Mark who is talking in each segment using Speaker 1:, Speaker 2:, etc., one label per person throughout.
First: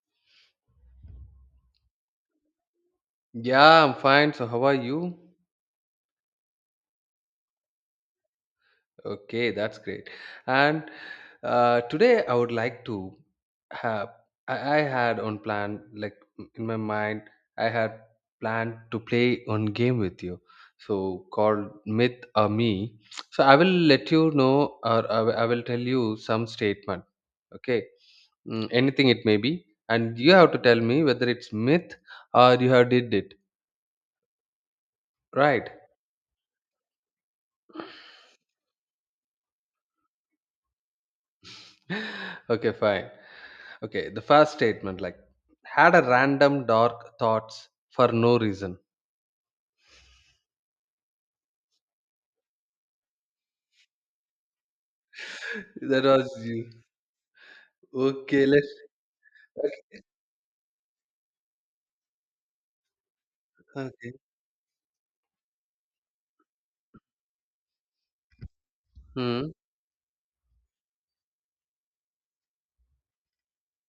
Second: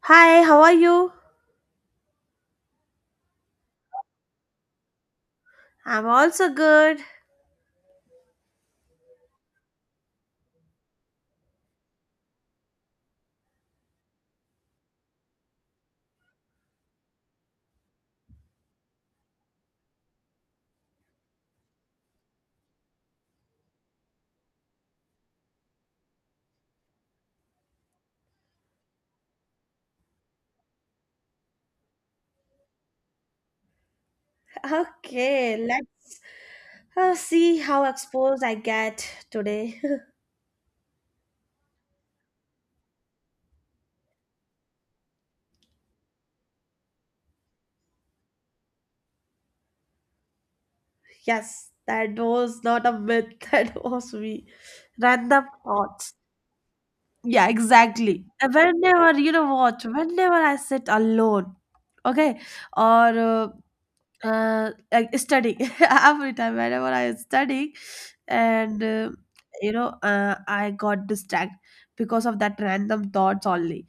Speaker 1: Hi, how are you?
Speaker 2: Yeah, I'm fine. So, how are you?
Speaker 1: I'm also good.
Speaker 2: Okay, that's great. And today I would like to have, I had on plan, like in my mind, I had planned to play one game with you. So, called Myth or Me. So, I will let you know, or I will tell you some statement. Okay, anything it may be. And you have to tell me whether it's myth or you have did it.
Speaker 1: Okay,
Speaker 2: Right.
Speaker 1: let's see how exposed I get today.
Speaker 2: okay, fine. Okay, the first statement like had a random dark thoughts for no reason.
Speaker 1: Yes, that was not a myth, that was me. Random
Speaker 2: That
Speaker 1: thoughts.
Speaker 2: was you.
Speaker 1: Yeah, exactly.
Speaker 2: Okay,
Speaker 1: And
Speaker 2: let's.
Speaker 1: whenever, you know what, whenever I sit alone, okay, or
Speaker 2: Okay.
Speaker 1: like studying, every time, whenever I'm studying, and
Speaker 2: Hmm.
Speaker 1: I got distracted because of that random thoughts only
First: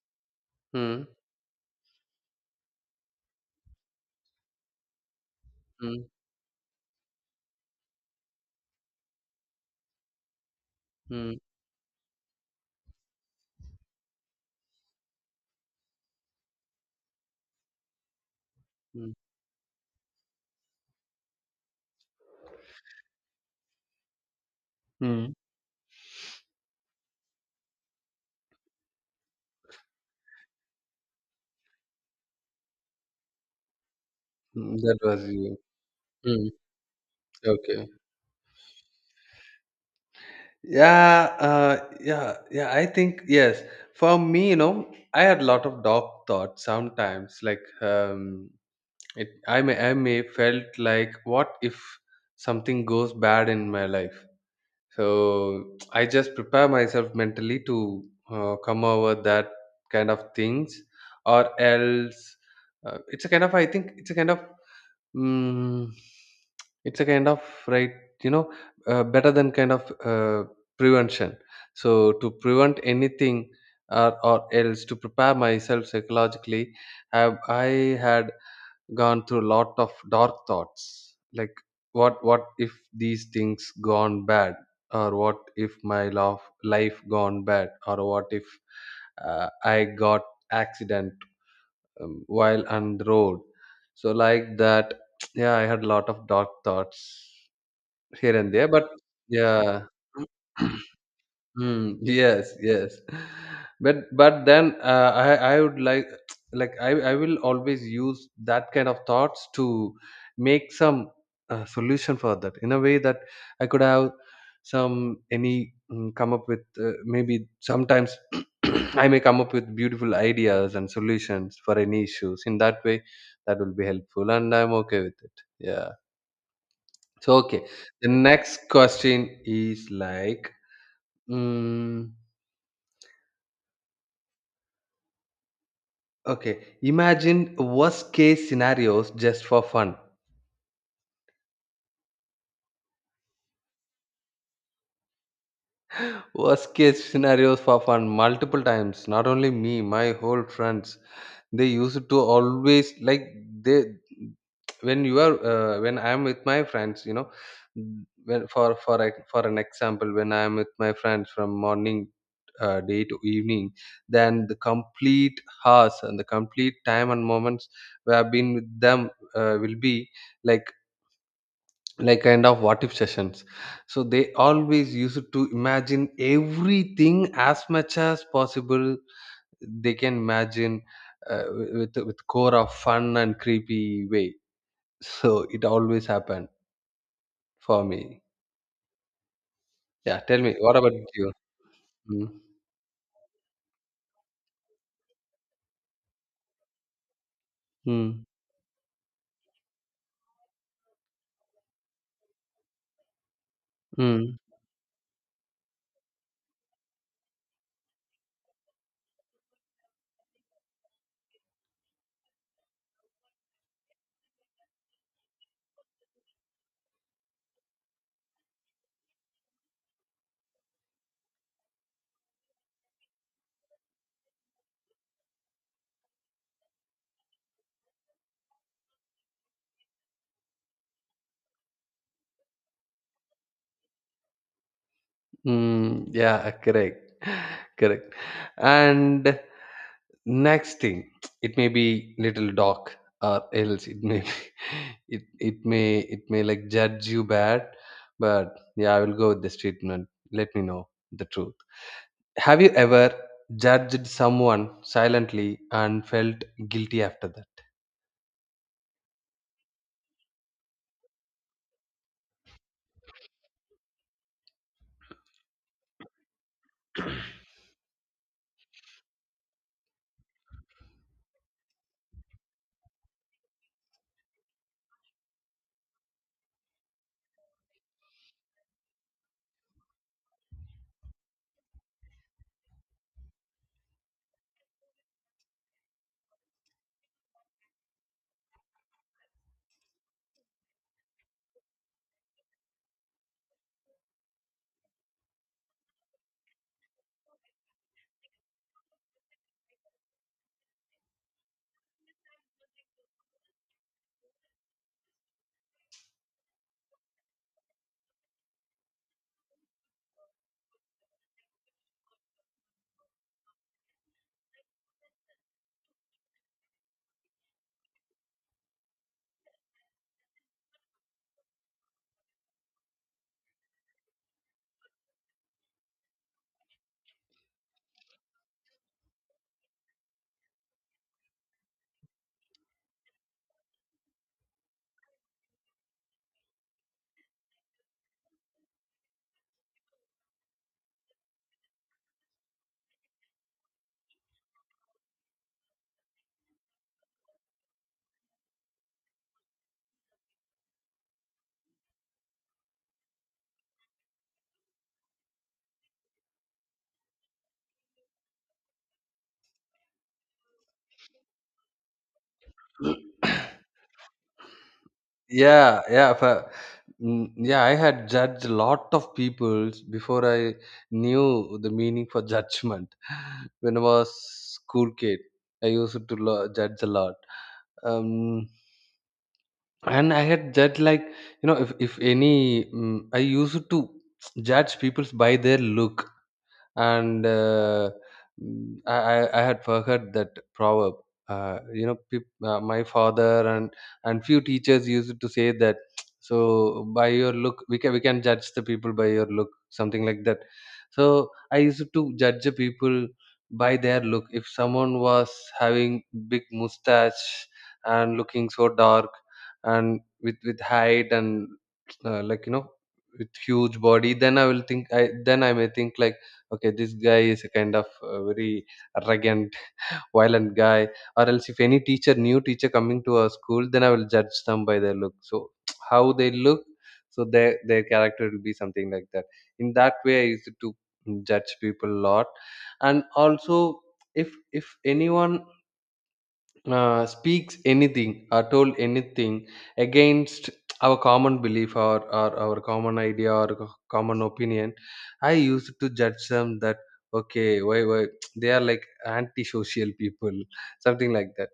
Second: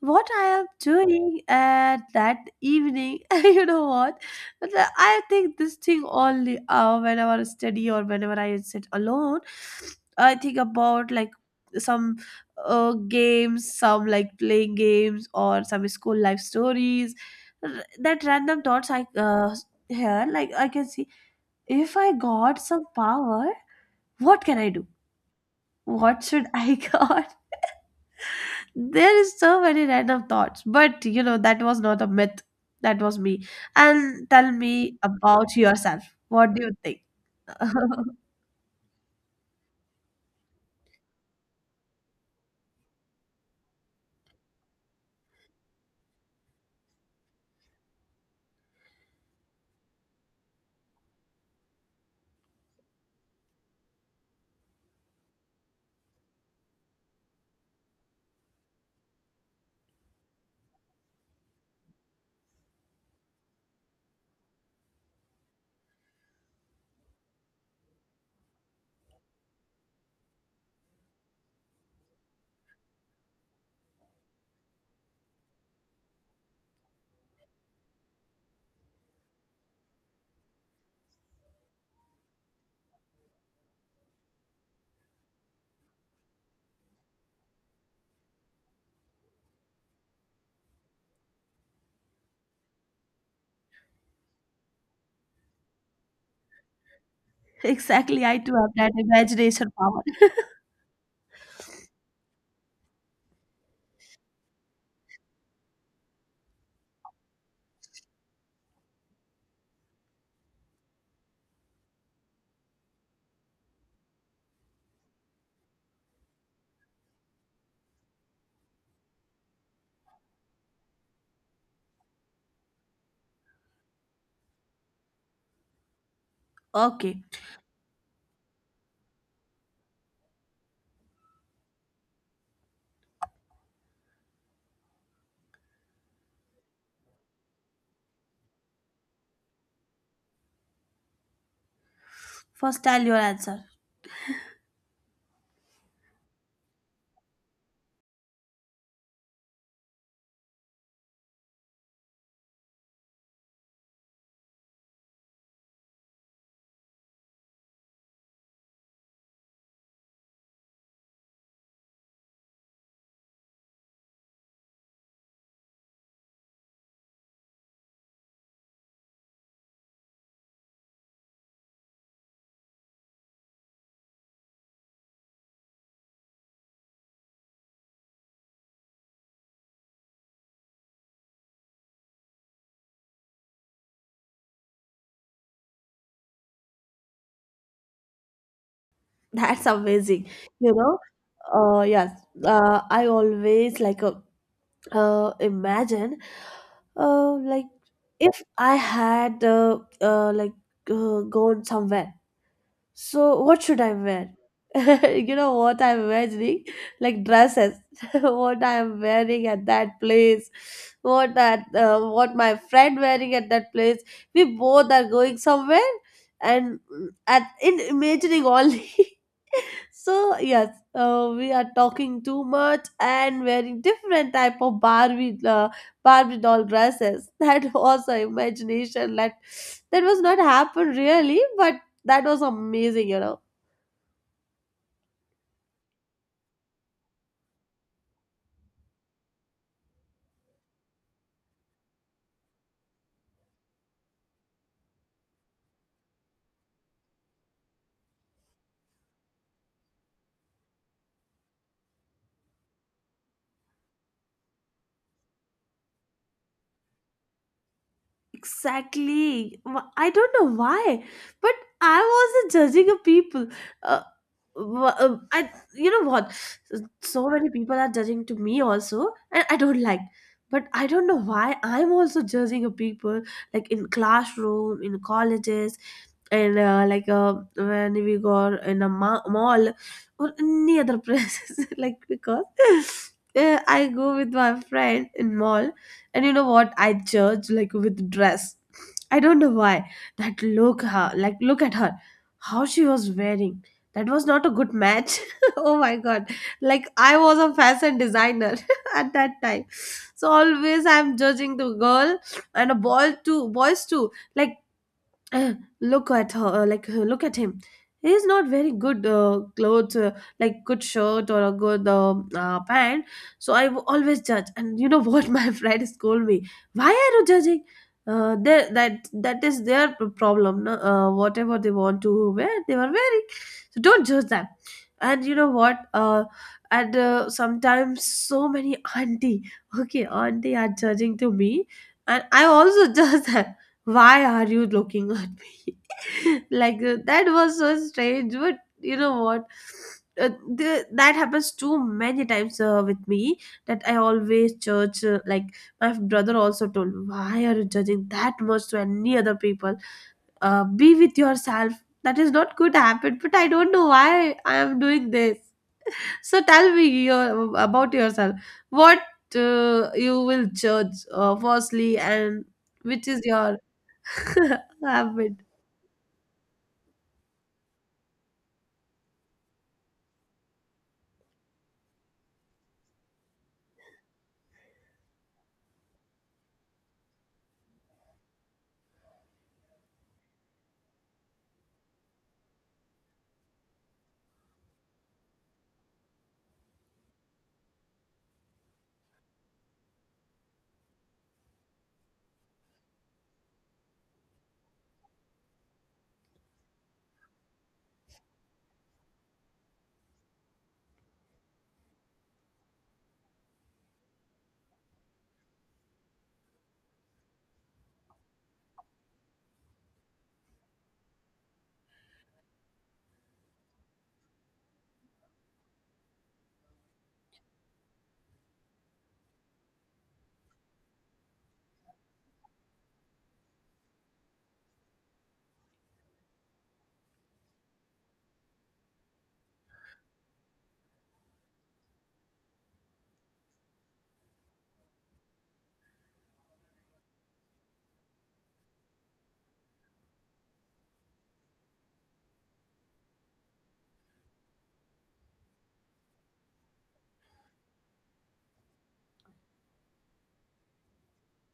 Speaker 1: what I am
Speaker 2: Hmm.
Speaker 1: doing at that evening, you know what? But I think this
Speaker 2: Hmm.
Speaker 1: thing only whenever I study or whenever I sit alone, I think about like
Speaker 2: Hmm.
Speaker 1: some games, some like playing games or some school life stories. That random thoughts I
Speaker 2: Hmm.
Speaker 1: hear, like I can see if I got some power, what can I do?
Speaker 2: Hmm.
Speaker 1: What should I got? There is so many random thoughts, but that was not a myth. That was me. And tell
Speaker 2: Hmm,
Speaker 1: me
Speaker 2: that was
Speaker 1: about
Speaker 2: you.
Speaker 1: yourself.
Speaker 2: Hmm.
Speaker 1: What do you think?
Speaker 2: Okay. Yeah. Yeah. Yeah, I think yes. For me, you know, I had a lot of dark thoughts sometimes. Like, it. I may felt like, what if something goes bad in my life? So I just prepare myself mentally to come over that kind of things, or else it's a kind of, I think it's a kind of mm, it's a kind of right, you know, better than kind of, prevention, so to prevent anything, or else to prepare myself psychologically. Have I had gone through a lot of dark thoughts? Like what if these things gone bad, or what if my love life gone bad, or what if I got accident, while on the road. So like that, yeah I had a lot of dark thoughts
Speaker 1: Exactly,
Speaker 2: here
Speaker 1: I
Speaker 2: and
Speaker 1: too
Speaker 2: there.
Speaker 1: have
Speaker 2: But
Speaker 1: that imagination
Speaker 2: yeah.
Speaker 1: power.
Speaker 2: Yes, yes. But then I would like I will always use that kind of thoughts to make some solution for that in a way that I could have some any come up with, maybe sometimes I may come up with beautiful ideas and solutions for any issues. In that way, that will be helpful, and I'm okay with it. Yeah.
Speaker 1: Okay,
Speaker 2: So okay, the next question is like. Mm, Okay, imagine worst case scenarios just for fun.
Speaker 1: first tell your answer.
Speaker 2: Worst case scenarios for fun multiple times. Not only me, my whole friends, they used to always like, they, when you are, when I am with my friends, you know, when for an example, when I am with my friends from morning day to evening, then the complete hours and the complete time and moments we have been with them will be like like kind of what if sessions. So they always used to imagine everything as much as possible they can imagine, uh, with core of fun and creepy way. So it always happened for me.
Speaker 1: That's
Speaker 2: Yeah,
Speaker 1: amazing.
Speaker 2: tell me
Speaker 1: You
Speaker 2: what about
Speaker 1: know,
Speaker 2: you.
Speaker 1: yes,
Speaker 2: mm.
Speaker 1: I always like imagine, like
Speaker 2: Mm,
Speaker 1: if I had like gone somewhere. So what should I wear?
Speaker 2: mm,
Speaker 1: You know what I'm imagining? Like dresses. What I'm wearing at that place. What my friend wearing at that place. We both are going somewhere, and at in imagining only. So yes, we are talking too much and wearing different type of barbie doll dresses. That was our imagination, that was not happen really, but that was amazing, you know.
Speaker 2: yeah, correct. Correct. And next thing, it may be little dog, or else it may be, it may like judge you bad, but yeah I will go with this treatment. Let me know the truth. Have you ever judged someone silently and felt guilty after that?
Speaker 1: Exactly. I don't know why, but I wasn't judging a people. Uh, I, you know what? So many people are judging to me also, and I don't like. But I don't know why I'm also judging a people, like in classroom, in colleges, and like when we go in a mall or any other places. Like, because I go with my friend in mall, and you know what? I judge like with dress. I don't know why. That look her, like look at her. How she was wearing. That was not a good match. Oh my god. Like I was a fashion designer at that time. So always I'm judging the girl, and a boy too, boys too. Like, "Eh, look at her, look at him, he's not very good clothes, like good shirt or a good pant." So I always judge, and you know what? My friend scold me, why are you judging that is their problem, no? Whatever they want to wear, they were wearing, so don't judge them. And you know what? And Sometimes so many auntie, okay, auntie are judging to me, and I also judge them, why are you looking at me? Like that was so strange, but you know what? uh, that happens too many times with me, that I always judge, like my brother also told me, why are you judging that much to any other people? Be with yourself, that is not good habit, but I don't know why I am doing this. So tell me about yourself, what you will judge firstly, and which is your love?
Speaker 2: Yeah for, yeah I had judged a lot of people before I knew the meaning for judgment. When I was school kid, I used to judge a lot. Um, and I had judged like, you know, if any I used to judge people by their look. And I had forgot that proverb. You know, my father and few teachers used to say that. So by your look, we can judge the people by your look, something like that. So I used to judge the people by their look. If someone was having big mustache and looking so dark and with height and like you know, with huge body, then I will think, I may think like, okay, this guy is a kind of very arrogant violent guy. Or else, if any teacher new teacher coming to our school, then I will judge them by their look. So how they look, so their character will be something like that. In that way I used to judge people a lot. And also, if if anyone speaks anything or told anything against our common belief, or our common idea, or common opinion, I used to judge them that, okay, why they are like antisocial people. Something like that.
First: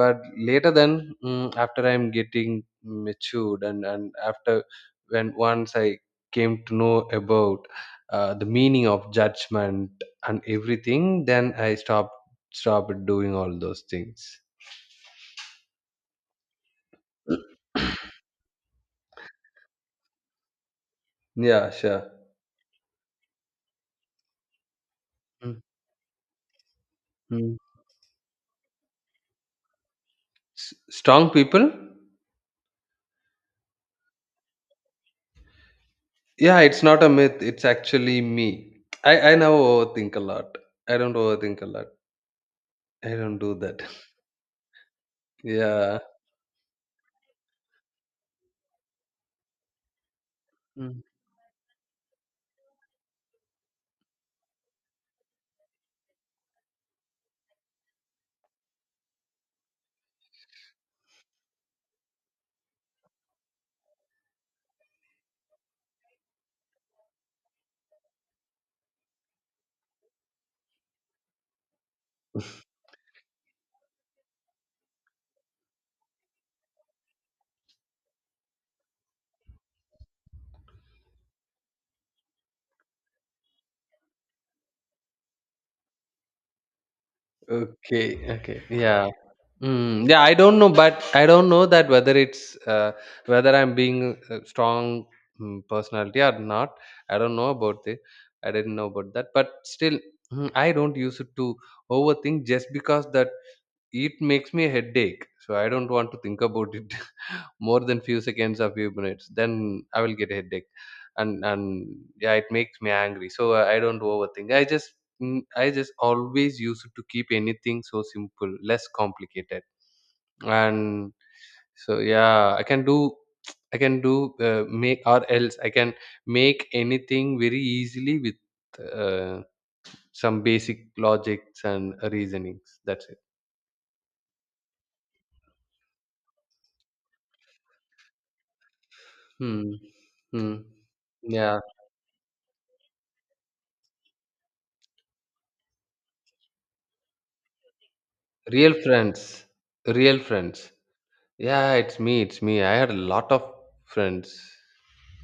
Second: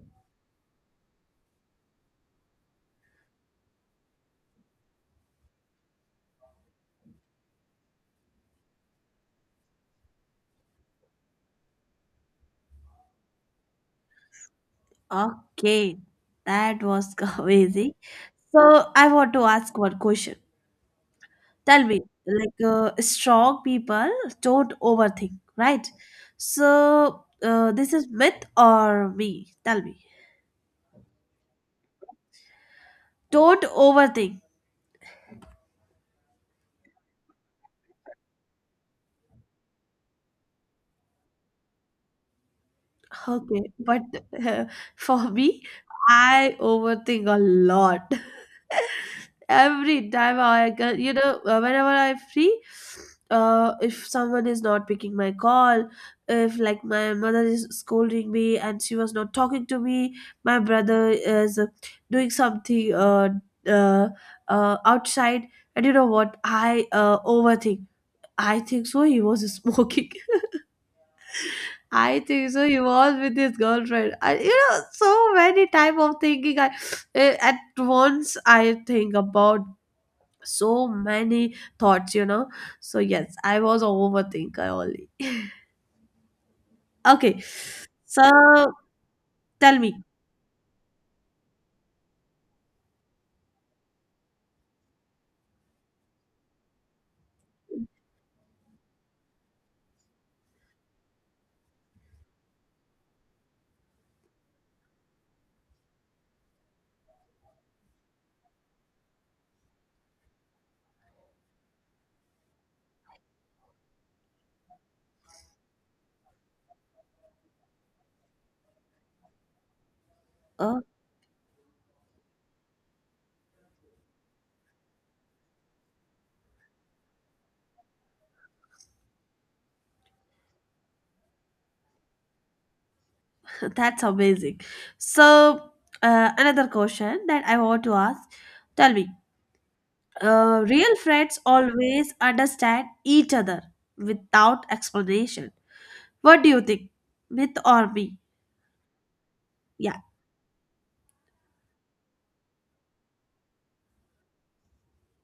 Speaker 2: But later then, after I'm getting matured, and after, when once I came to know about the meaning of judgment and everything, then I stopped doing all those things.
Speaker 1: Okay, that was amazing. So I want to ask one question.
Speaker 2: Yeah,
Speaker 1: Tell me,
Speaker 2: sure.
Speaker 1: like strong people don't overthink,
Speaker 2: Mm,
Speaker 1: right? So
Speaker 2: mm.
Speaker 1: this is myth or me? Tell me.
Speaker 2: Strong people?
Speaker 1: Don't overthink.
Speaker 2: Yeah, it's not a myth. It's actually me. I now overthink a lot. I don't overthink a lot. I don't do
Speaker 1: Okay,
Speaker 2: that.
Speaker 1: but uh, for me,
Speaker 2: Yeah.
Speaker 1: I overthink a lot. Every time I can,
Speaker 2: Mm.
Speaker 1: whenever I'm free, if someone is not picking my call, if like my mother is scolding me and she was not talking to me, my brother is doing something uh, outside, and you know what? I overthink. I think so. He was smoking. I think so. He was with his girlfriend. I, so many type of thinking. I at once I think about so many thoughts. So yes, I was a overthinker only. Okay, so
Speaker 2: Okay. Okay. Yeah.
Speaker 1: tell me.
Speaker 2: Yeah, I don't know, but I don't know that whether it's whether I'm being a strong personality or not. I don't know about it. I didn't know about that, but still, I don't use it to overthink just because that it makes me a headache, so I don't want to think about it more than few seconds or few minutes. Then I will get a headache, and yeah, it makes me angry. So I don't overthink. I just, I just always used to keep anything so simple, less complicated,
Speaker 1: Oh,
Speaker 2: and so yeah, I can do make, or else I can make anything very easily with uh, some basic logics and reasonings. That's it.
Speaker 1: that's amazing. So another question that I want to ask. Tell me,
Speaker 2: Hmm. Hmm.
Speaker 1: real friends
Speaker 2: Yeah.
Speaker 1: always understand each other without explanation. What do you think, myth or me?
Speaker 2: Real friends.
Speaker 1: Yeah,
Speaker 2: Real friends. Yeah, it's me. It's me. I had a lot of friends.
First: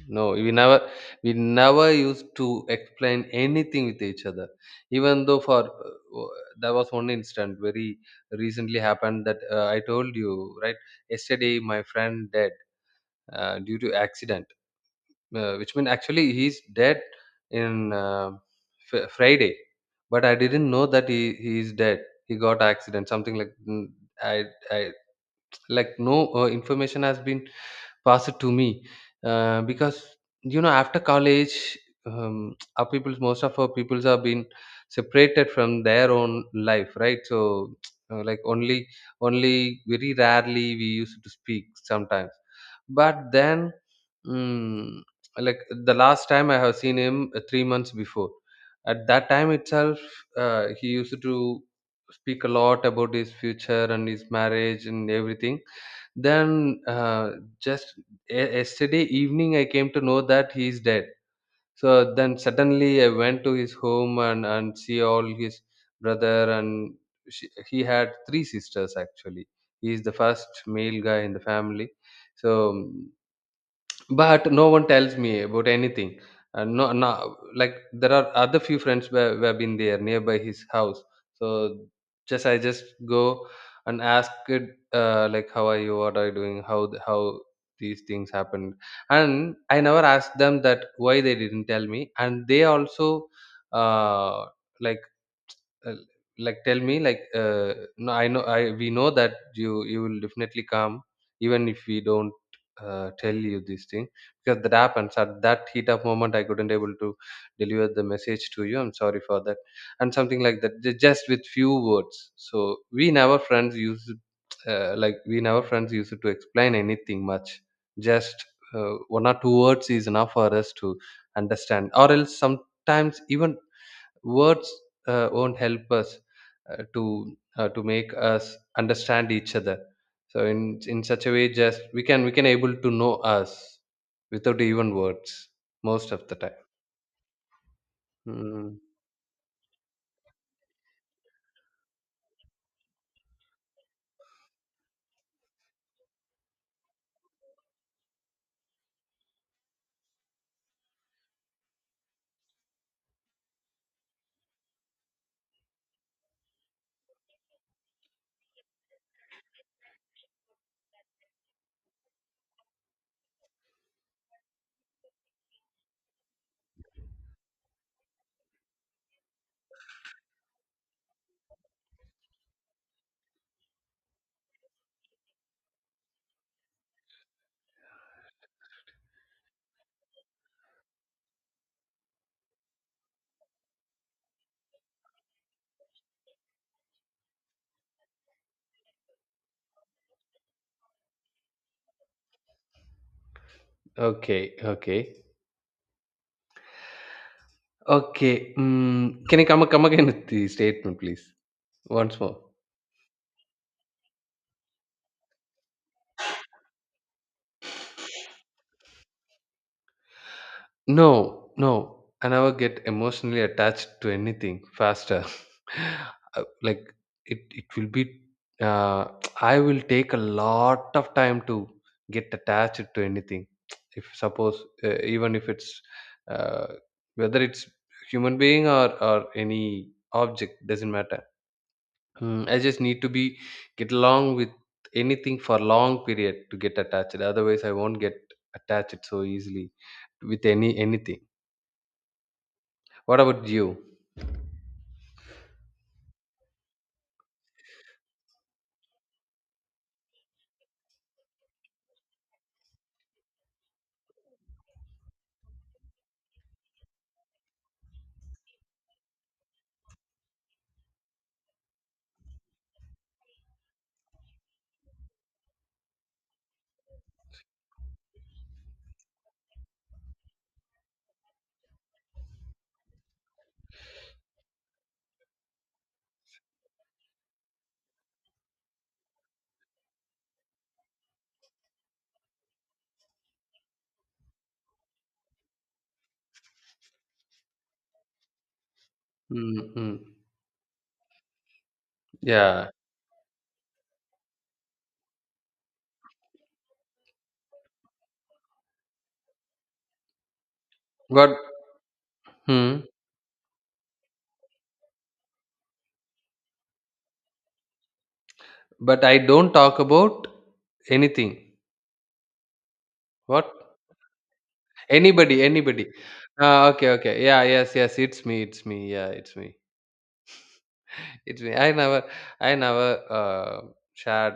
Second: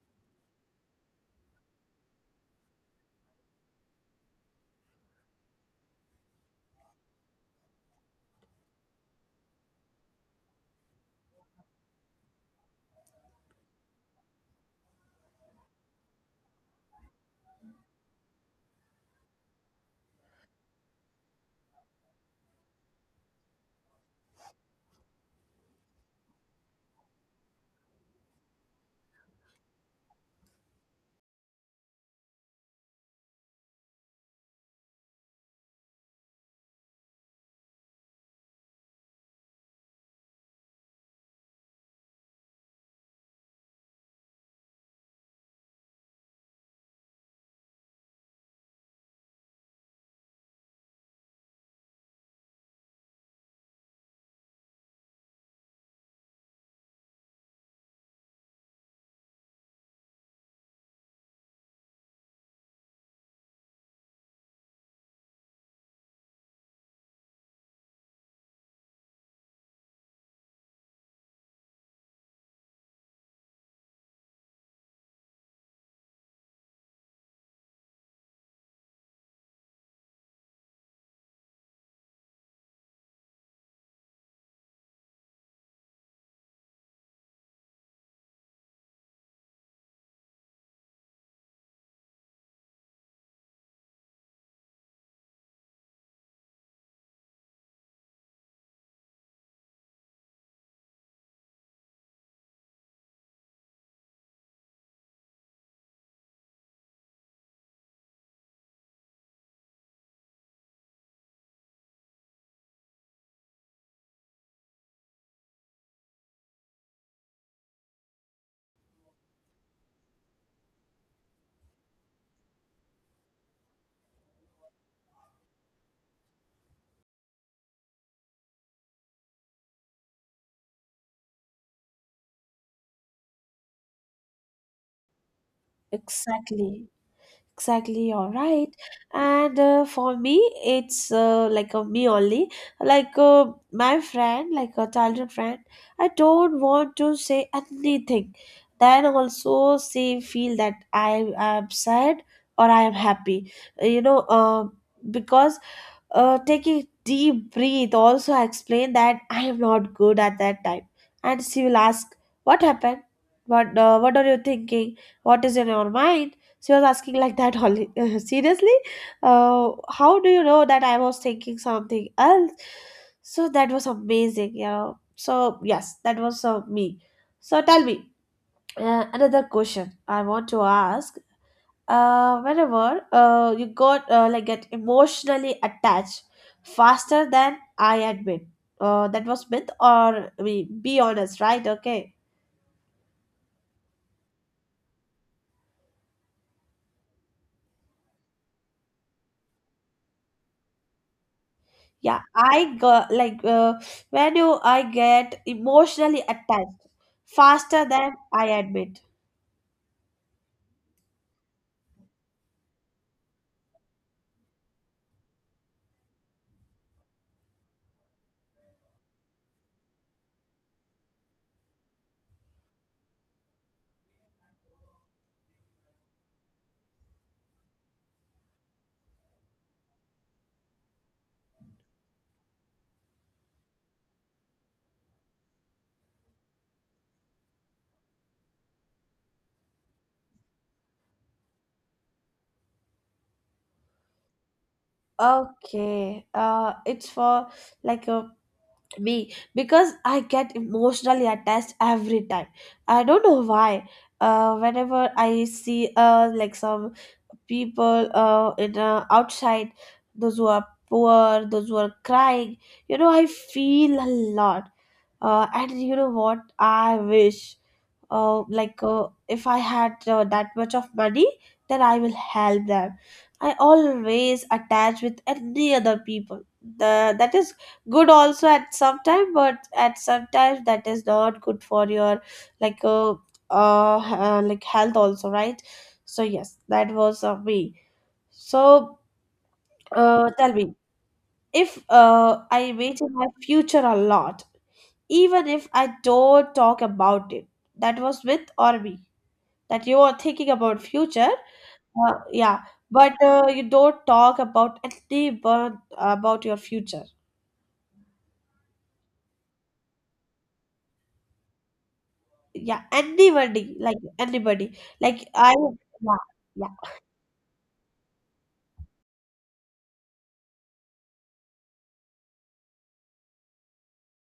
Speaker 2: No, we never used to explain anything with each other. Even though for there was one incident very recently happened that I told you, right, yesterday my friend dead due to accident. Uh, which means actually he's dead in Friday, but I didn't know that he is dead. He got accident, something like, mm, I I like no information has been pass it to me because, you know, after college, our people, most of our peoples have been separated from their own life, right? So like only very rarely we used to speak sometimes. But then, mm, like, the last time I have seen him 3 months before, at that time itself, he used to speak a lot about his future and his marriage and everything. Then just, yesterday evening, I came to know that he is dead. So then suddenly I went to his home and see all his brother and, he had three sisters actually. He is the first male guy in the family. So but no one tells me about anything. And no, no, like, there are other few friends where who have been there nearby his house. So just I just go and ask it, like, how are you, what are you doing, how these things happened? And I never asked them that why they didn't tell me. And they also uh, like, uh, tell me like, no, I know I we know that you will definitely come, even if we don't tell you this thing, because that happens at that heat up moment, I couldn't able to deliver the message to you, I'm sorry for that, and something like that, just with few words. So we never, our friends used to explain anything much, just one or two words is enough for us to understand. Or else, sometimes even words won't help us to make us understand each other. So in such a way, just we can able to know us without even words most of the time.
Speaker 1: exactly. Exactly, all right.
Speaker 2: Mm,
Speaker 1: And for me, it's like a me only. Like my friend, like a childhood friend, I don't want to say anything. Then also she feel that I am sad or I am happy. You know, uh, because take a deep breath. Also, I explain that I am not good at that time. And she will ask, what happened? What are you thinking? What is in your mind? She was asking like that only. Seriously? How do you know that I was thinking something else? So that was amazing. So, yes, that was me. So, tell me another question I want to ask, whenever you got like get emotionally attached faster than I admit. That was myth, or I mean, be honest, right? Okay.
Speaker 2: okay, okay, okay. Can you come again with the statement please, once
Speaker 1: Yeah,
Speaker 2: more?
Speaker 1: I got like when you I get emotionally attached faster than I admit.
Speaker 2: No, no, I never get emotionally attached to anything faster. Like, it will be. Uh, I will take a lot of time to get attached to anything. If suppose even if it's uh, whether it's human being, or any object, doesn't matter. I just need to be, get along with anything for long period to get attached. Otherwise, I won't get attached so easily with anything. What about you?
Speaker 1: Okay. It's for like a me because I get emotionally attached every time. I don't know why. Whenever I see like some people in outside, those who are poor, those who are crying, I feel a lot. And you know what? I wish if I had that much of money, then I will help them. I always attach with any other people. That is good also at some time, but at some time that is not good for your like uh, like health also, right? So yes, that was me. So
Speaker 2: Mm-hmm.
Speaker 1: tell me, if
Speaker 2: Yeah.
Speaker 1: I wait in my future a lot, even if I don't talk about it, that was with or me, that you are thinking about future,
Speaker 2: What?
Speaker 1: yeah,
Speaker 2: Hmm.
Speaker 1: but you don't talk about anyone about your future.
Speaker 2: But I don't talk about anything.
Speaker 1: Yeah, anybody,
Speaker 2: What?
Speaker 1: like anybody, like
Speaker 2: Anybody,
Speaker 1: I,
Speaker 2: anybody.
Speaker 1: yeah.
Speaker 2: Ah,
Speaker 1: Yeah.
Speaker 2: okay, okay. Yeah, yes, yes. It's me. It's me. Yeah, it's me. It's me. I never shared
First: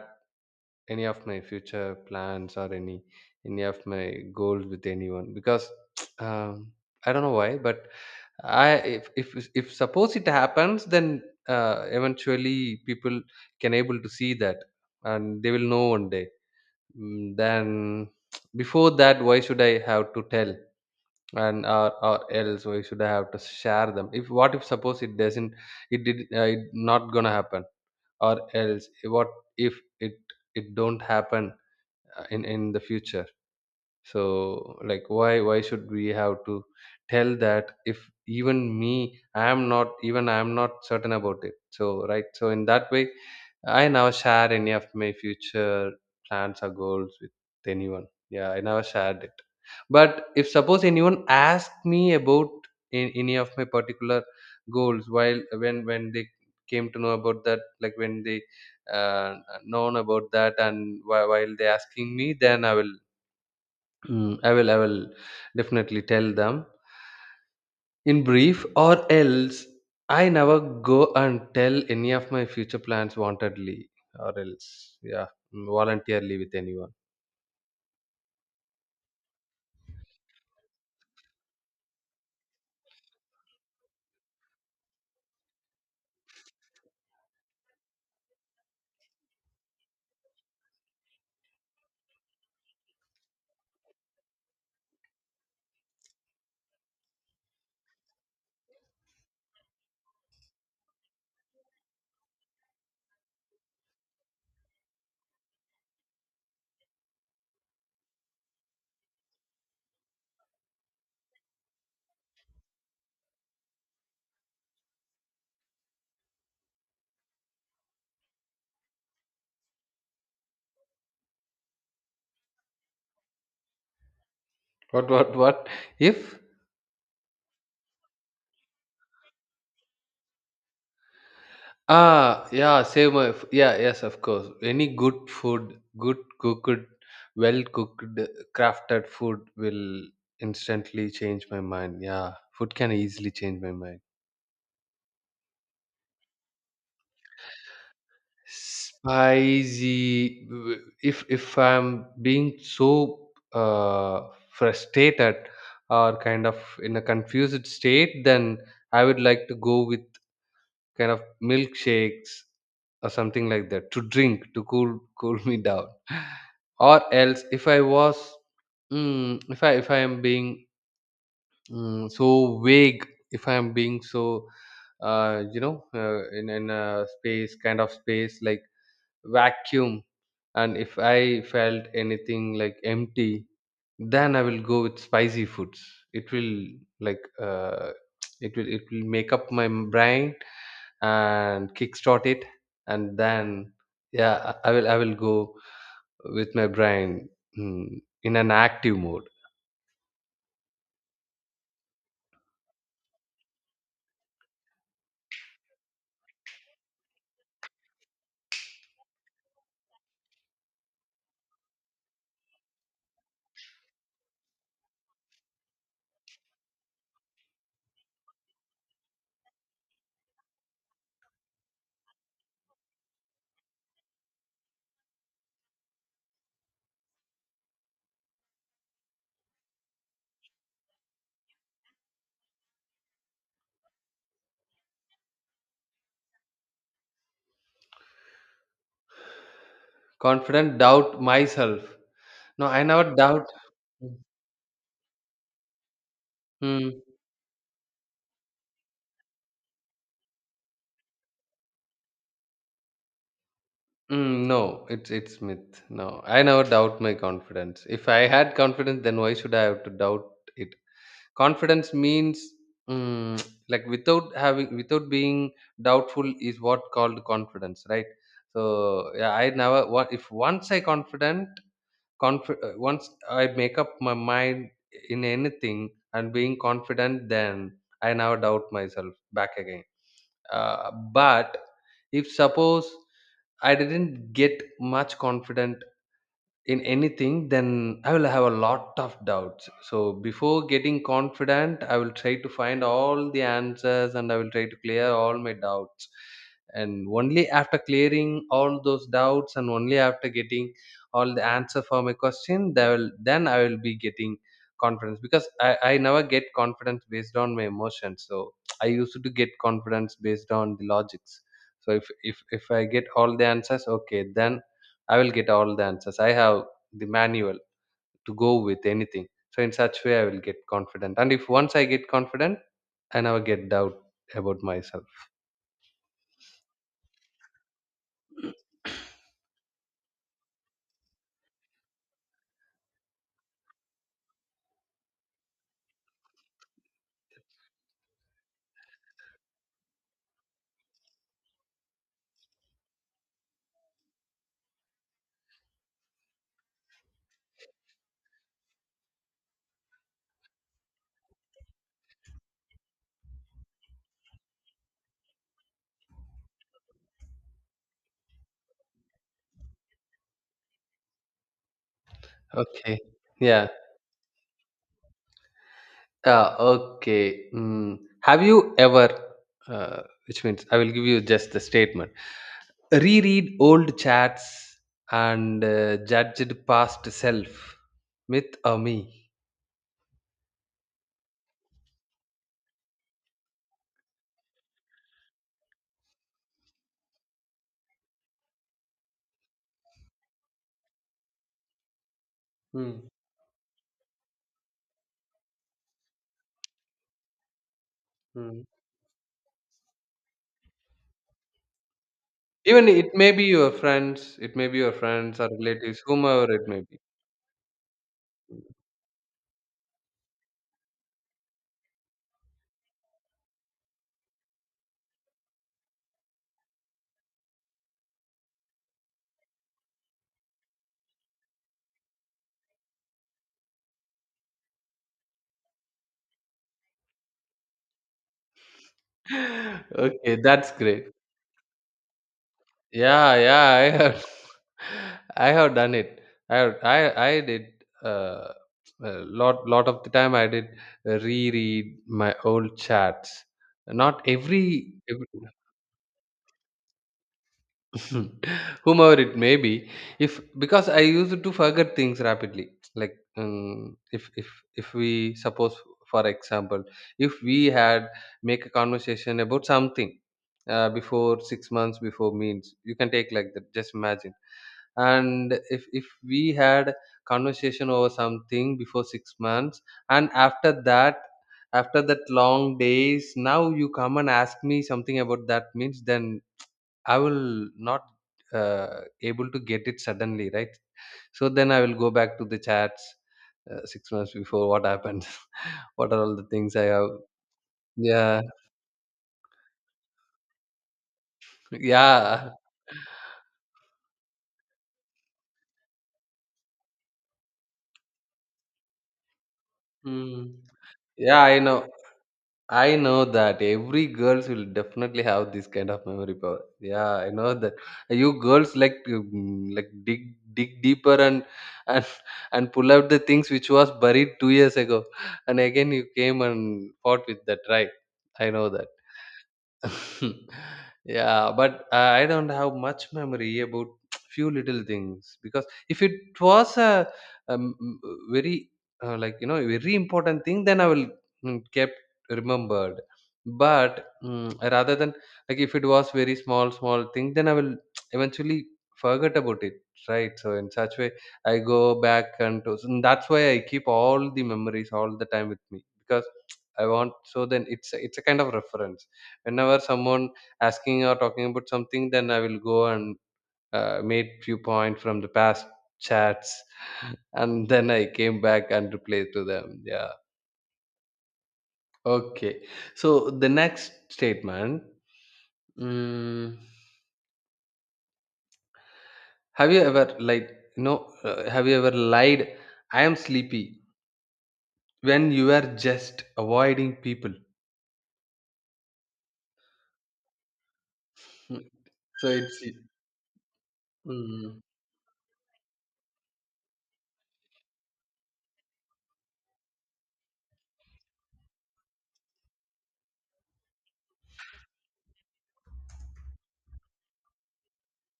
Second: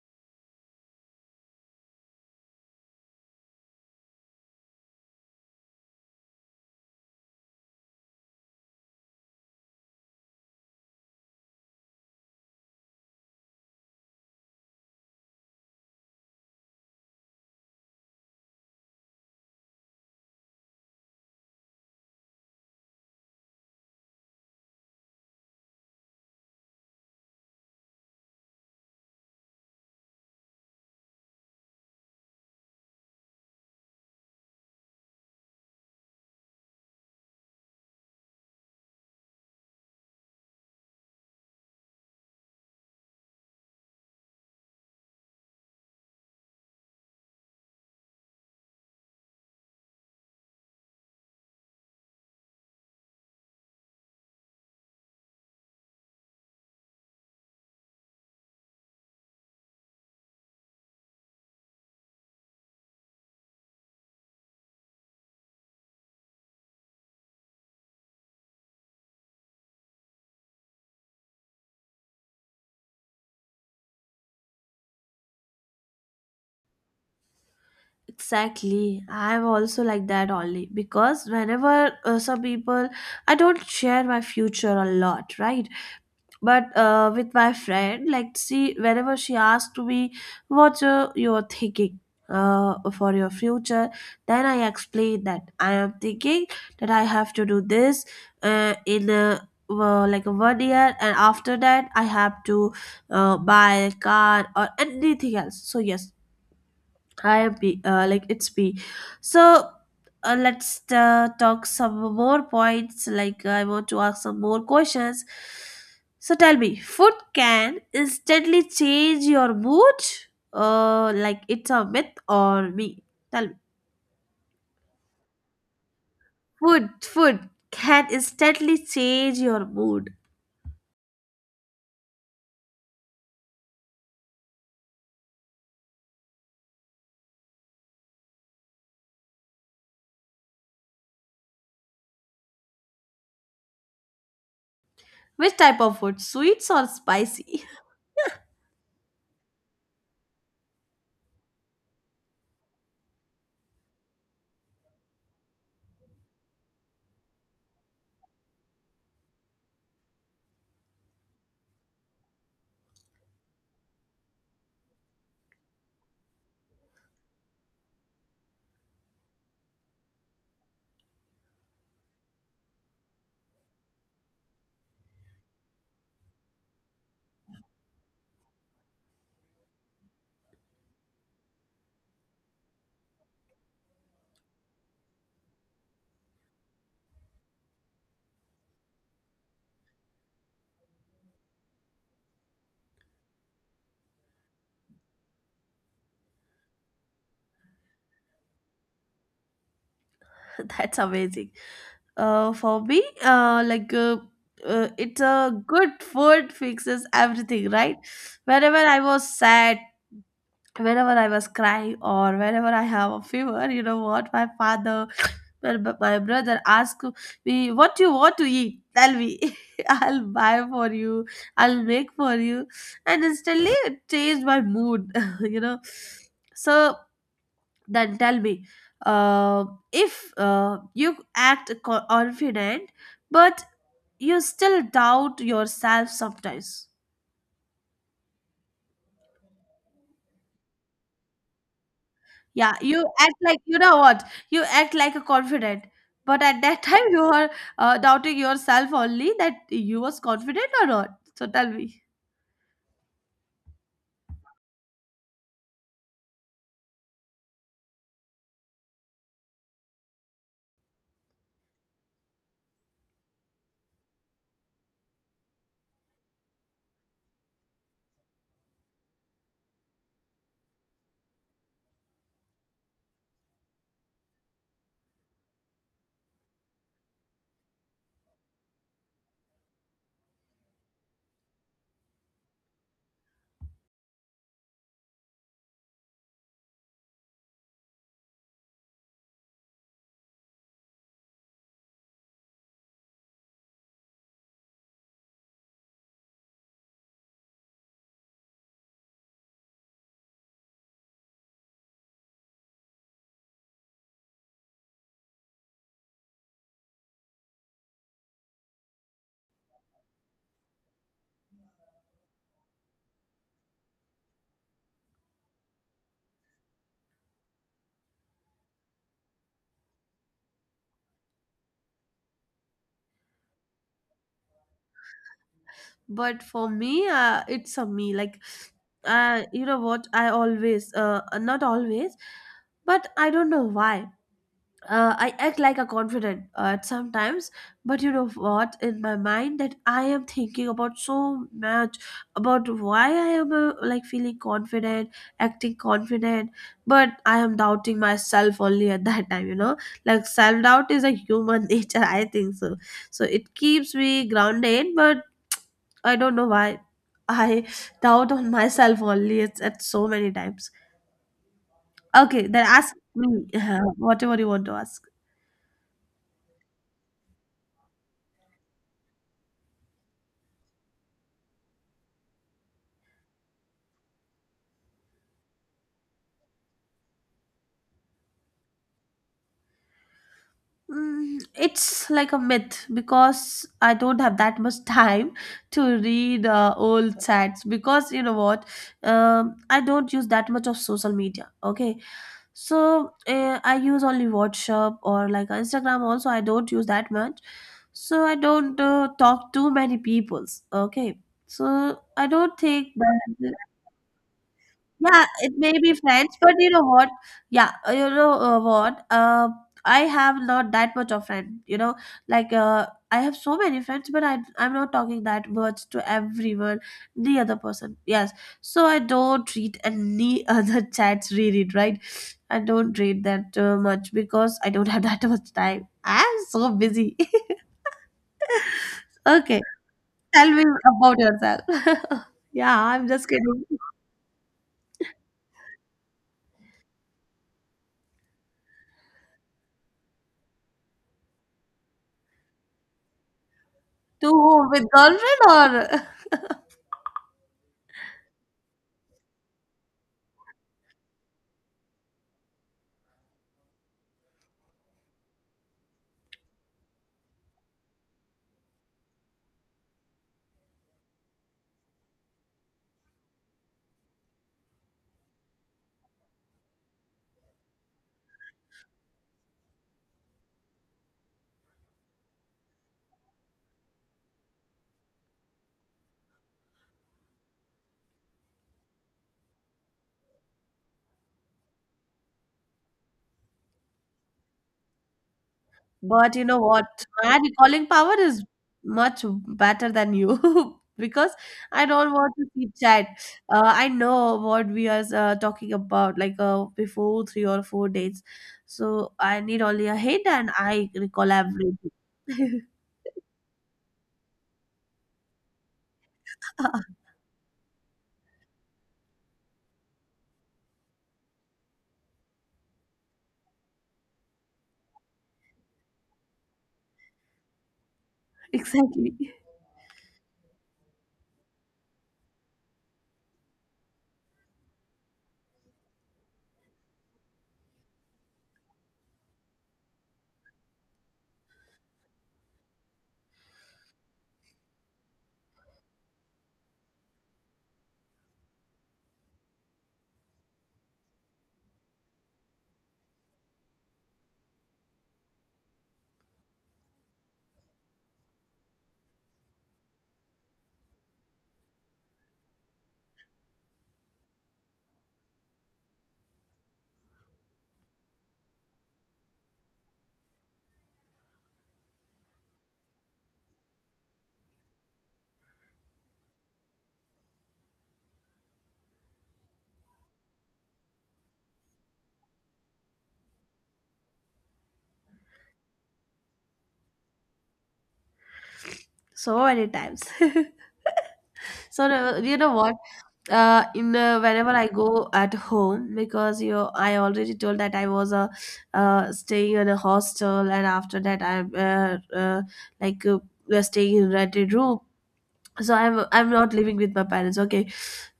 Speaker 2: any of my future plans or any of my goals with anyone because um, I don't know why, but I if suppose it happens, then eventually people can able to see that, and they will know one day. Then before that, why should I have to tell? Or else, why should I have to share them? If what if suppose it doesn't it did it not gonna happen, or else what if it it don't happen in the future? So why should we have to tell that, if even I am not certain about it? Right, so in that way, I never share any of my future plans or goals with anyone. Yeah, I never shared it. But if suppose anyone asked me about any of my particular goals, while when they came to know about that, like when they uh, known about that, and while they asking me, then I will Mm, I will definitely tell them in brief. Or else, I never go and tell any of my future plans wantedly or else, voluntarily, with anyone.
Speaker 1: Exactly. I'm also like that only because whenever some people, I don't share my future a lot, right? But with my friend, like she whenever she asked me what you're thinking for your future, then I explain that I am thinking that I have to do this in a well, like a 1 year, and after that I have to buy a car or anything else. So yes. Hi, B. Like it's B. So let's talk some more points. Like I want to ask some more questions. So tell me, food can instantly change your mood? Like it's a myth or me? Tell me.
Speaker 2: What if
Speaker 1: Food can instantly change your mood.
Speaker 2: ah yeah save my f- yeah yes, of course, any good food, good cooked well cooked crafted food will instantly change my mind. Yeah, food can easily change my mind.
Speaker 1: Which type of food? Sweets or spicy?
Speaker 2: Spicy. If I'm being so frustrated or kind of in a confused state, then I would like to go with kind of milkshakes or something like that to drink, to cool cool me down. Or else, if I was, if I am being so vague, if I am being so in a space, kind of space, like vacuum, and if I felt anything like empty, then I will go with spicy foods. It will, like it will make up my brain and kickstart it, and then, yeah, I will go with my brain mm, in an active mode.
Speaker 1: That's amazing. For me, it's a good food fixes everything, right? Whenever I was sad, whenever I was crying, or whenever I have a fever, you know what? My father, my my brother asked me, "What you want to eat? Tell me. I'll buy for you. I'll make for you," and instantly it changed my mood. you know, so. Then tell me, uh, if you act confident, but you still doubt yourself sometimes.
Speaker 2: Confident, doubt myself? No,
Speaker 1: Yeah,
Speaker 2: I
Speaker 1: you
Speaker 2: never
Speaker 1: act
Speaker 2: doubt.
Speaker 1: like you know what? You act like a confident, but at that
Speaker 2: Hmm.
Speaker 1: time you are doubting yourself only, that you was confident or not. So tell me.
Speaker 2: No, it's myth. No, I never doubt my confidence. If I had confidence, then why should I have to doubt it? Confidence means, mm, like without having, without being doubtful, is what called confidence, right? So yeah, I never. What If once I confident, once I make up my mind in anything and being confident, then I never doubt myself back again. But if suppose I didn't get much confident in anything, then I will have a lot of doubts. So before getting confident, I will try to find all the answers, and I will try to clear all my doubts. And only after clearing all those doubts, and only after getting all the answer for my question, that will then I will be getting confidence, because I never get confidence based on my emotions. So I used to get confidence based on the logics. So if I get all the answers, okay, then I will get all the answers. I have the manual to go with anything. So in such way, I will get confident. And if once I get confident, I never get doubt about myself.
Speaker 1: But for me, it's a me. Like, you know what? I always, not always, but I don't know why. I act like a confident at sometimes, but you know what? In my mind, that I am thinking about so much about why I am like feeling confident, acting confident, but I am doubting myself only at that time. Like self doubt is a human nature. I think so. So it keeps me grounded, but I don't know why I doubt on myself only. It's at so many times. Okay, then ask
Speaker 2: Okay.
Speaker 1: me
Speaker 2: Yeah.
Speaker 1: whatever you want to ask.
Speaker 2: Okay. Mm. Have you ever, which means I will give you just the statement, reread old chats and judged past self, myth or me?
Speaker 1: It's like a myth because I don't have that much time to read old chats, because you know what? I don't use that much of social media, okay.
Speaker 2: Hmm.
Speaker 1: So I use only WhatsApp, or like Instagram also I don't use that much, so I
Speaker 2: Hmm.
Speaker 1: don't talk to many peoples, okay. So I don't
Speaker 2: Even
Speaker 1: think
Speaker 2: it may be
Speaker 1: that.
Speaker 2: your friends, it may be your
Speaker 1: Yeah,
Speaker 2: friends or
Speaker 1: it may be
Speaker 2: relatives,
Speaker 1: friends,
Speaker 2: whomever
Speaker 1: but
Speaker 2: it
Speaker 1: you
Speaker 2: may
Speaker 1: know
Speaker 2: be.
Speaker 1: what? Yeah, you know what? I have not that much of friend. I have so many friends, but I'm not talking that much to everyone, the other person. Yes, so I don't treat any other chats really right. I don't treat that much because I don't have that much time. I'm so busy. Okay,
Speaker 2: Okay,
Speaker 1: tell me
Speaker 2: that's great.
Speaker 1: about yourself. Yeah, I'm just
Speaker 2: Yeah,
Speaker 1: kidding.
Speaker 2: yeah, I have, I have done it. I have, I did uh, a lot lot of the time. I did reread my old chats. Not
Speaker 1: To whom? With
Speaker 2: every,
Speaker 1: girlfriend
Speaker 2: every.
Speaker 1: or?
Speaker 2: Whomever it may be, if, because I used to forget things rapidly. Like, if we suppose, for example, if we had make a conversation about something before 6 months before, means, you can take like that, just imagine. And if we had conversation over something before 6 months, and after that, after that long days, now you come and ask me something about that, means, then I will not able to get it suddenly, right? So then I will go back to the chats 6 months before, what happened, what are
Speaker 1: But
Speaker 2: all
Speaker 1: you
Speaker 2: the
Speaker 1: know
Speaker 2: things I
Speaker 1: what?
Speaker 2: have.
Speaker 1: My recalling power
Speaker 2: Yeah,
Speaker 1: is much better than you because I don't want to
Speaker 2: yeah,
Speaker 1: keep chat. I know what we are talking about, like before three or four dates. So I need only a hit and
Speaker 2: mm.
Speaker 1: I recall
Speaker 2: Yeah. I know.
Speaker 1: everything.
Speaker 2: I know that every girls will definitely have this kind of memory power. Yeah, I know that you girls like to like dig deeper, and and pull out the things which was buried 2 years ago, and again you came and fought with that, right? I know that.
Speaker 1: Exactly.
Speaker 2: Yeah, but I don't have much memory about few little things, because if it was a um, m- very like, you know, very important thing, then I will kept remembered. But rather than, like, if it was very small thing, then I will eventually forget about it. Right, so in such way, I go back and, to, and that's why I keep all the memories all the time with me, because I want. So then it's it's a kind of reference. Whenever someone asking or talking about something, then I will go and made few point from the past chats, and then I came back and replied to them. Yeah. Okay, so the next statement, mm, have you ever, like no have you ever lied I am sleepy when you are just avoiding people?
Speaker 1: So many times.
Speaker 2: Hmm.
Speaker 1: So
Speaker 2: So
Speaker 1: you know
Speaker 2: it's,
Speaker 1: what? In Whenever
Speaker 2: mm,
Speaker 1: I go at home because I already told that I was staying in a hostel and after that I'm like we're staying in rented room so i'm not living with my parents, okay,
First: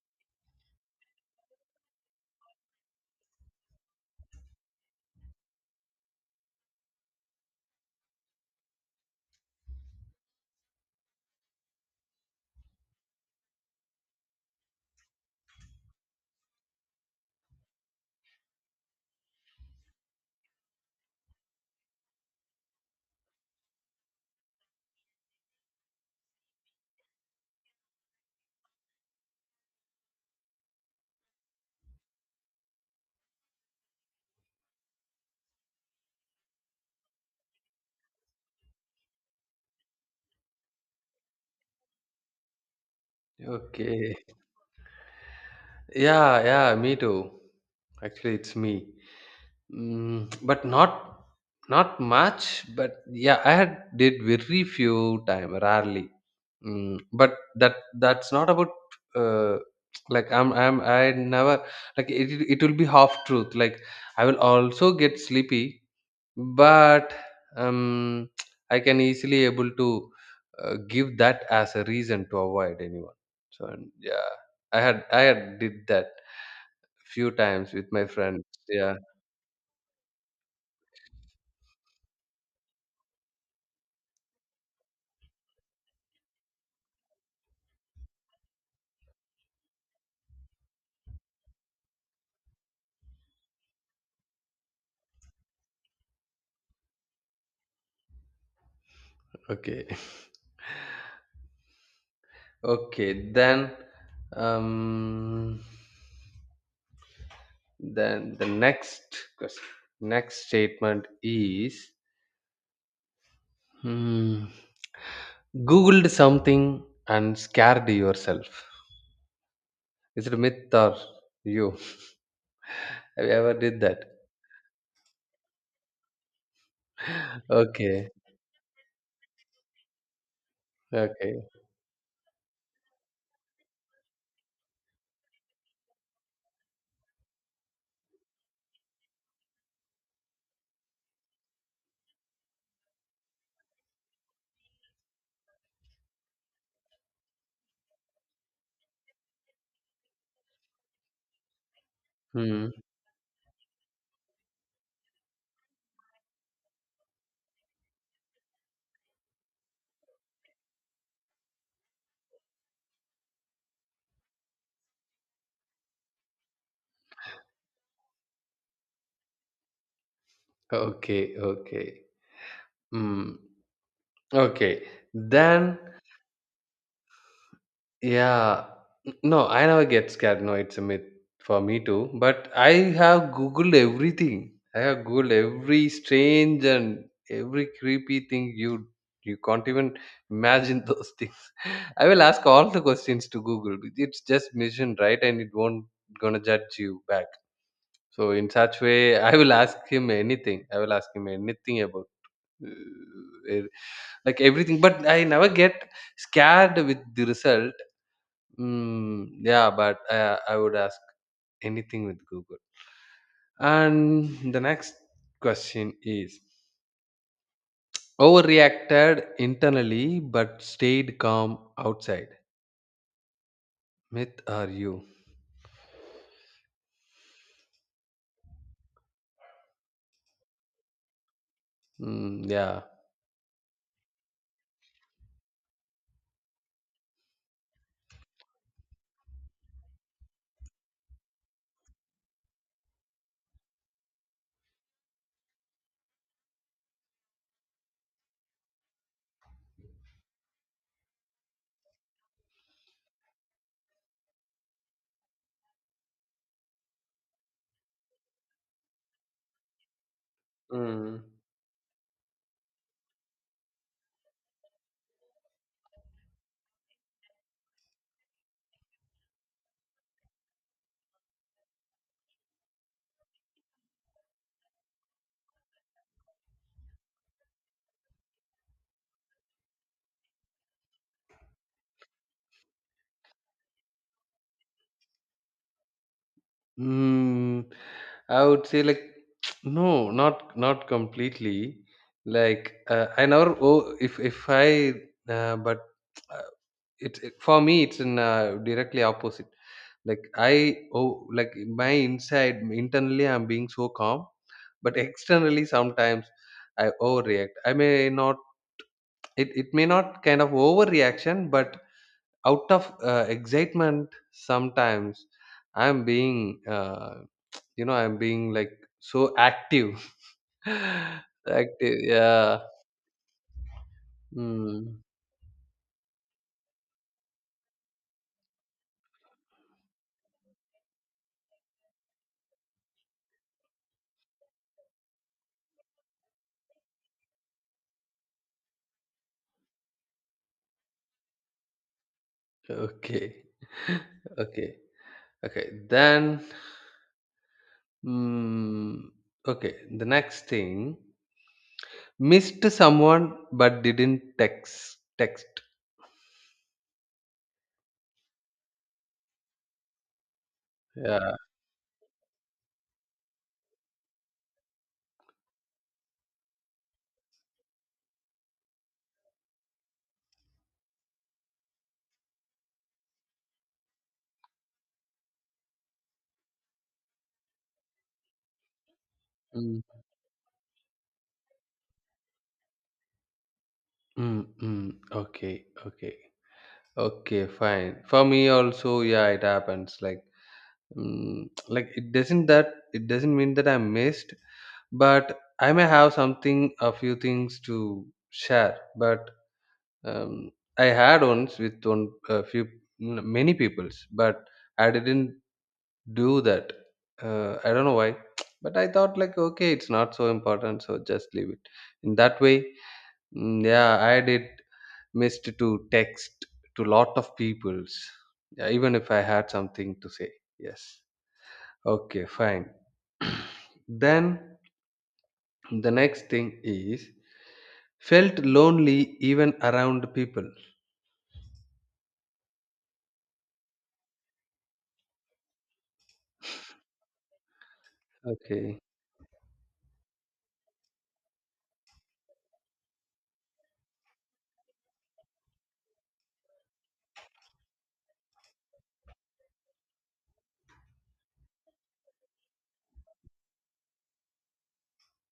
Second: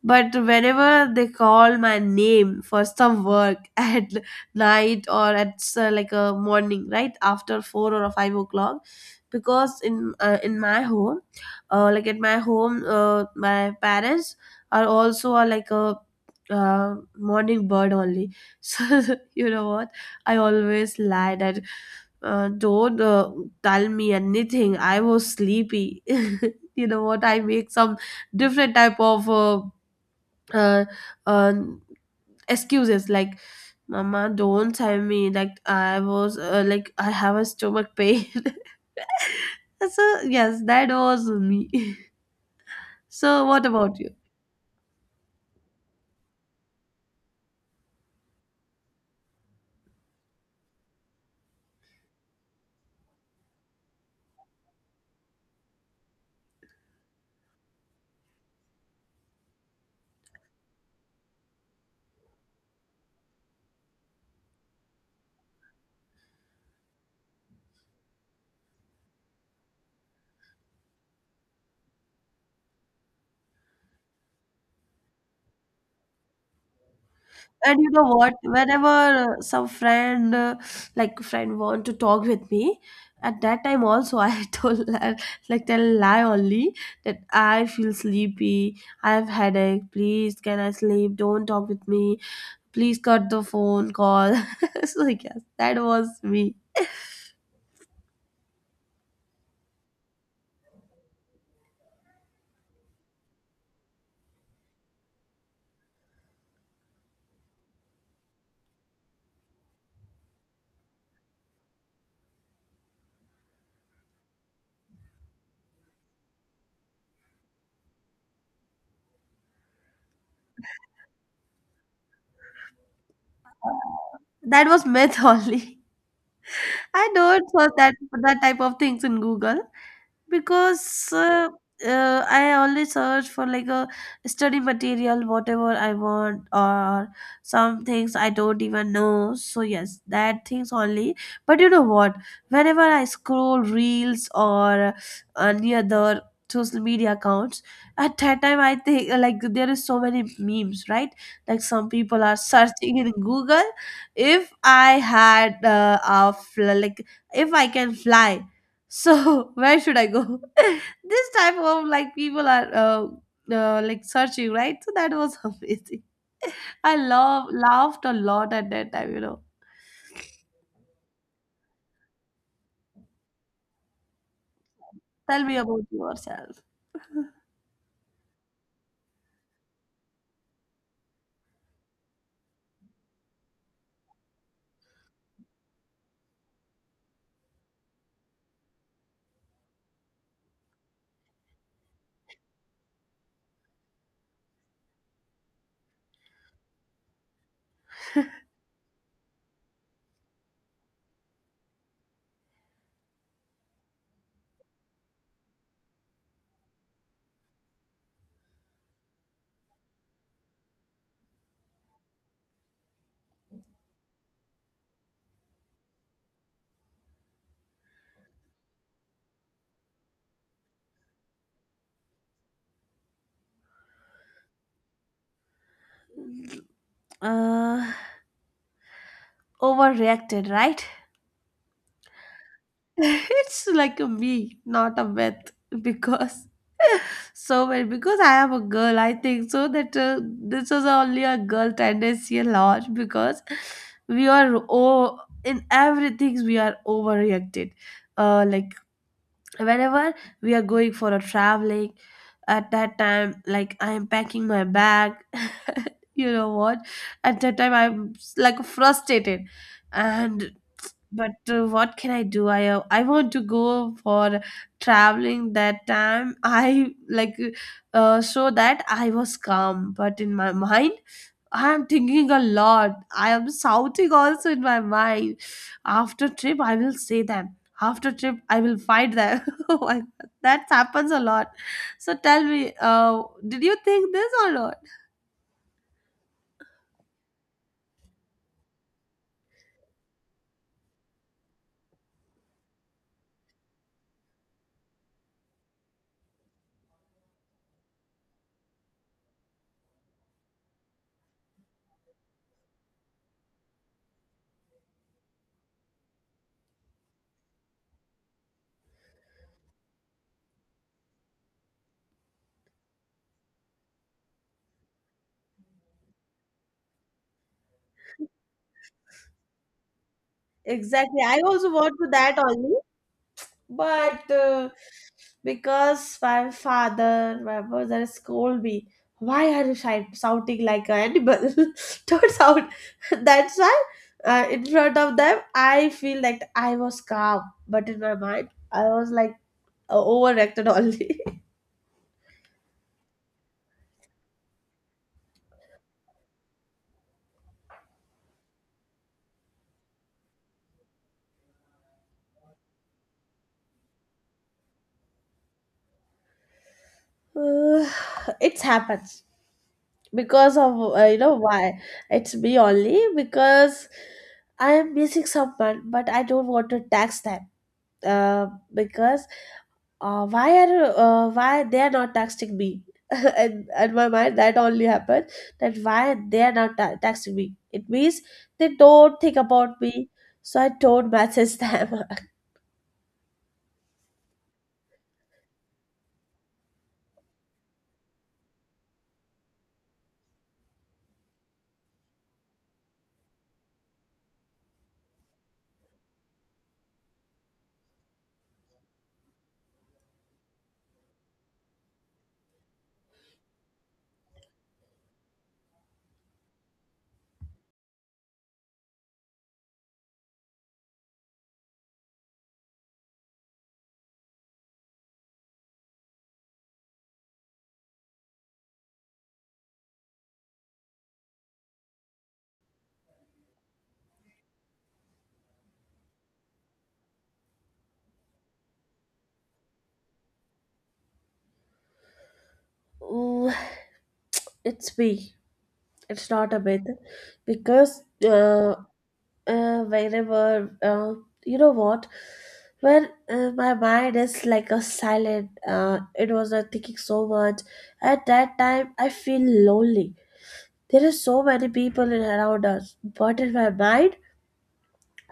Speaker 1: but whenever they call my name for some work at night or at like a morning right after 4 or 5 o'clock because in my home, like at my home, my parents are also like a morning bird only. So you know what I always lie that, don't tell me anything, I was sleepy. you know what I make some different type of uh, um excuses like, mama don't tell me, like I was like I have a stomach pain. So yes, that was me. So what about you?
Speaker 2: okay. Yeah, yeah, me too. Actually it's me. But not not much. But yeah, I had did very few time, rarely. But that, that's not about uh, like I'm I never like it. It will be half truth. Like, I will also get sleepy, but um, I can easily able to give that as a reason to avoid anyone. So, and yeah, I had did that few times
Speaker 1: And
Speaker 2: with
Speaker 1: you know
Speaker 2: my
Speaker 1: what?
Speaker 2: friends. Yeah.
Speaker 1: Whenever like friend, want to talk with me, at that time also I told her, like tell lie only that I feel sleepy, I have headache. Please, can I sleep? Don't talk with me. Please cut the phone call. So yes, that was me.
Speaker 2: Okay. Okay, um, then the next question, next statement is, hmm, Googled something and scared yourself. Is it a myth or you? Have you ever did that?
Speaker 1: That was myth only. I don't search that
Speaker 2: Okay,
Speaker 1: that type of things in Google, because
Speaker 2: okay,
Speaker 1: I only search for like a study material, whatever I want, or some things I don't even know. So yes, that things only. But you know what? Whenever I scroll reels or any other social media accounts, at that time I think like there is so many memes, right? Like some people are
Speaker 2: hmm,
Speaker 1: searching in Google, if I had a fl- like if I can fly, so where should I go? This type of like people are like searching, right? So that was amazing. I love laughed a lot at that time.
Speaker 2: okay, okay, hmm, okay.
Speaker 1: Tell me
Speaker 2: Then
Speaker 1: about yourself.
Speaker 2: Yeah. No, I never get scared. No, it's a myth for me too. But I have Googled everything. I have Googled every strange and every creepy thing you you can't even imagine those things. I will ask all the questions to Google. It's just mission, right? And it won't gonna judge you back. So in such way, I will ask him anything. I will ask him anything about uh, e- like everything. But I never get scared with the result. Yeah, but I would ask anything with Google. And the next question is, overreacted internally but stayed calm outside. Myth are you?
Speaker 1: Uh, Overreacted, right?
Speaker 2: Mm, yeah.
Speaker 1: It's like a me, not a myth, because, so when, because I am a girl, I think so that this is only a girl tendency a lot, because we are, oh, in everything we are overreacted. Like whenever we are going for a traveling, at that time, like, I am packing my bag. you know what at that time I'm like frustrated, and
Speaker 2: Mm.
Speaker 1: but what can I do? I want to go for traveling that time. I like, show that I was calm, but in my mind I am thinking a lot. I am shouting also in my mind. After trip, I will say them, after trip I will fight that. Like, that happens a lot. So tell me, did you think this or not?
Speaker 2: Mm, I would say like no, not not completely. Like I never. Oh, if I but uh, it, it for me it's in directly opposite. Like I, oh, like my inside, internally I'm being so calm, but externally sometimes I overreact. I may not, it, it may not kind of overreaction, but out of excitement, sometimes I'm being I'm being like so active.
Speaker 1: Exactly. I also want
Speaker 2: Active,
Speaker 1: to that
Speaker 2: yeah.
Speaker 1: only, but
Speaker 2: Hmm.
Speaker 1: because my father, my mother scold me. Why are you shouting like an animal? Turns out that's why in front of them I feel like I was calm, but in my mind I was like overreacted only.
Speaker 2: Okay. Okay, okay, then, mm, okay, the next thing, missed someone but didn't text.
Speaker 1: Uh, it happens because of, you know
Speaker 2: Yeah.
Speaker 1: why, it's me only, because I am missing someone, but I don't want to tax them. Uh, because, why are, why they are not texting me? And my mind that only happened, that why they are not texting me. It means they don't think about
Speaker 2: Mm.
Speaker 1: me, so I don't message them.
Speaker 2: Mm, mm. Okay, okay, okay, fine. For me also, yeah, it happens. Like, like, it doesn't, that it doesn't mean that I missed, but I may have something, a few things to share. But um, I had once with one a few many peoples, but I didn't do that. I don't know why, but I thought like, okay, it's not so important, so just leave it. In that way, yeah, I did missed to text to lot of peoples, yeah, even if I had something to say. Yes. Okay, fine. Then the next thing is, felt lonely even around people.
Speaker 1: Ooh, it's me. It's not a myth, because
Speaker 2: Okay.
Speaker 1: whenever, you know what, when my mind is like a silent, it was not thinking so much, at that time I feel lonely. There are so many people in around us, but in my mind,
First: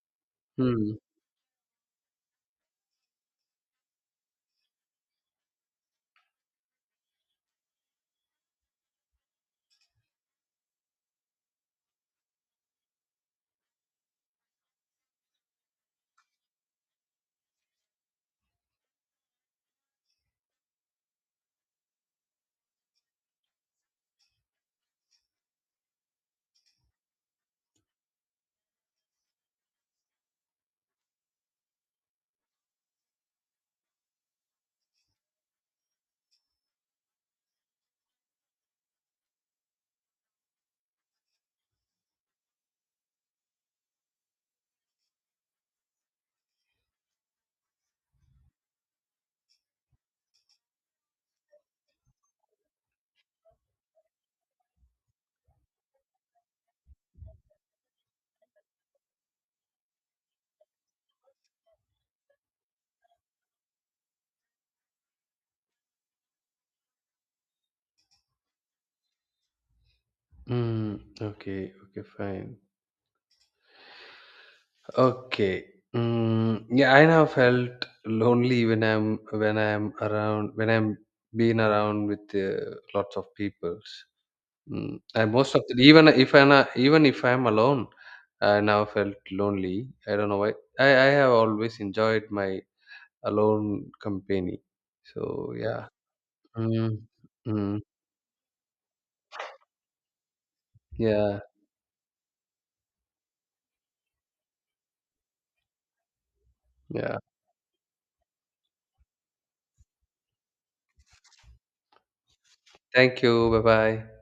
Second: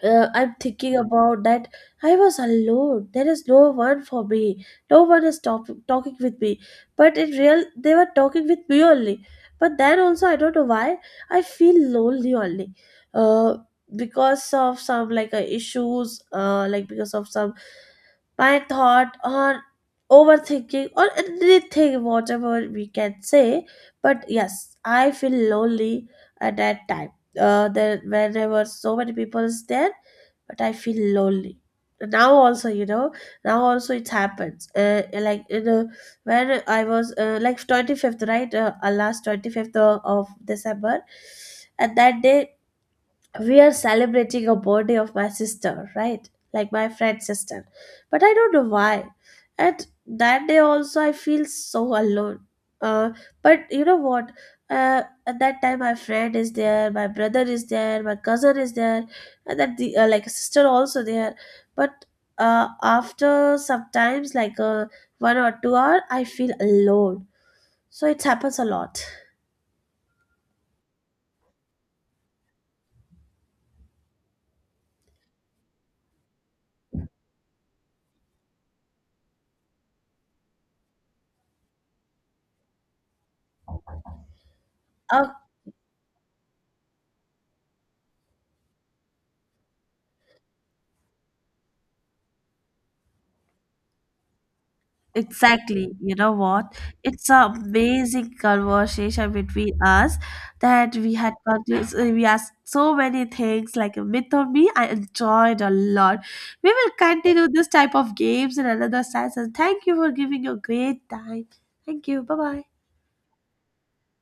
Speaker 1: I'm thinking
Speaker 2: Hmm.
Speaker 1: about that. I was alone. There is no one for me. No one is talking with me. But in real, they were talking with me only. But then also, I don't know why I feel lonely only. Uh, because of some like issues. Like because of some my thought or overthinking or anything, whatever we can say. But yes, I feel lonely at that time, there when there were so many people there, but I feel lonely. Now also, now also it happens. Like when I was like 25th, right? Last 25th of December, and that day we are celebrating a birthday of my sister, right? Like my friend's sister. But I don't know why. And that day also, I feel so alone. Uh, but you know what? At that time, my friend is there, my brother is there, my cousin is there, and then the like sister also there. But after sometimes, like 1 or 2 hour, I feel alone. So it happens a lot.
Speaker 2: Hmm. Okay. Okay. Fine. Okay. Yeah, I now felt lonely when I'm being around with lots of peoples. I
Speaker 1: Uh,
Speaker 2: most of the, even if even if I'm alone, I now felt lonely. I don't know why. I have always enjoyed my alone company. So yeah.
Speaker 1: Exactly. You know what?
Speaker 2: Mm,
Speaker 1: It's an
Speaker 2: mm,
Speaker 1: amazing conversation between us, that we had
Speaker 2: yeah.
Speaker 1: continuous, we asked so many things like a myth of me. I enjoyed a lot. We will
Speaker 2: Yeah.
Speaker 1: continue this type of games in another session. Thank you for giving your great time. Thank you. Bye bye.
Speaker 2: Thank you. Bye bye.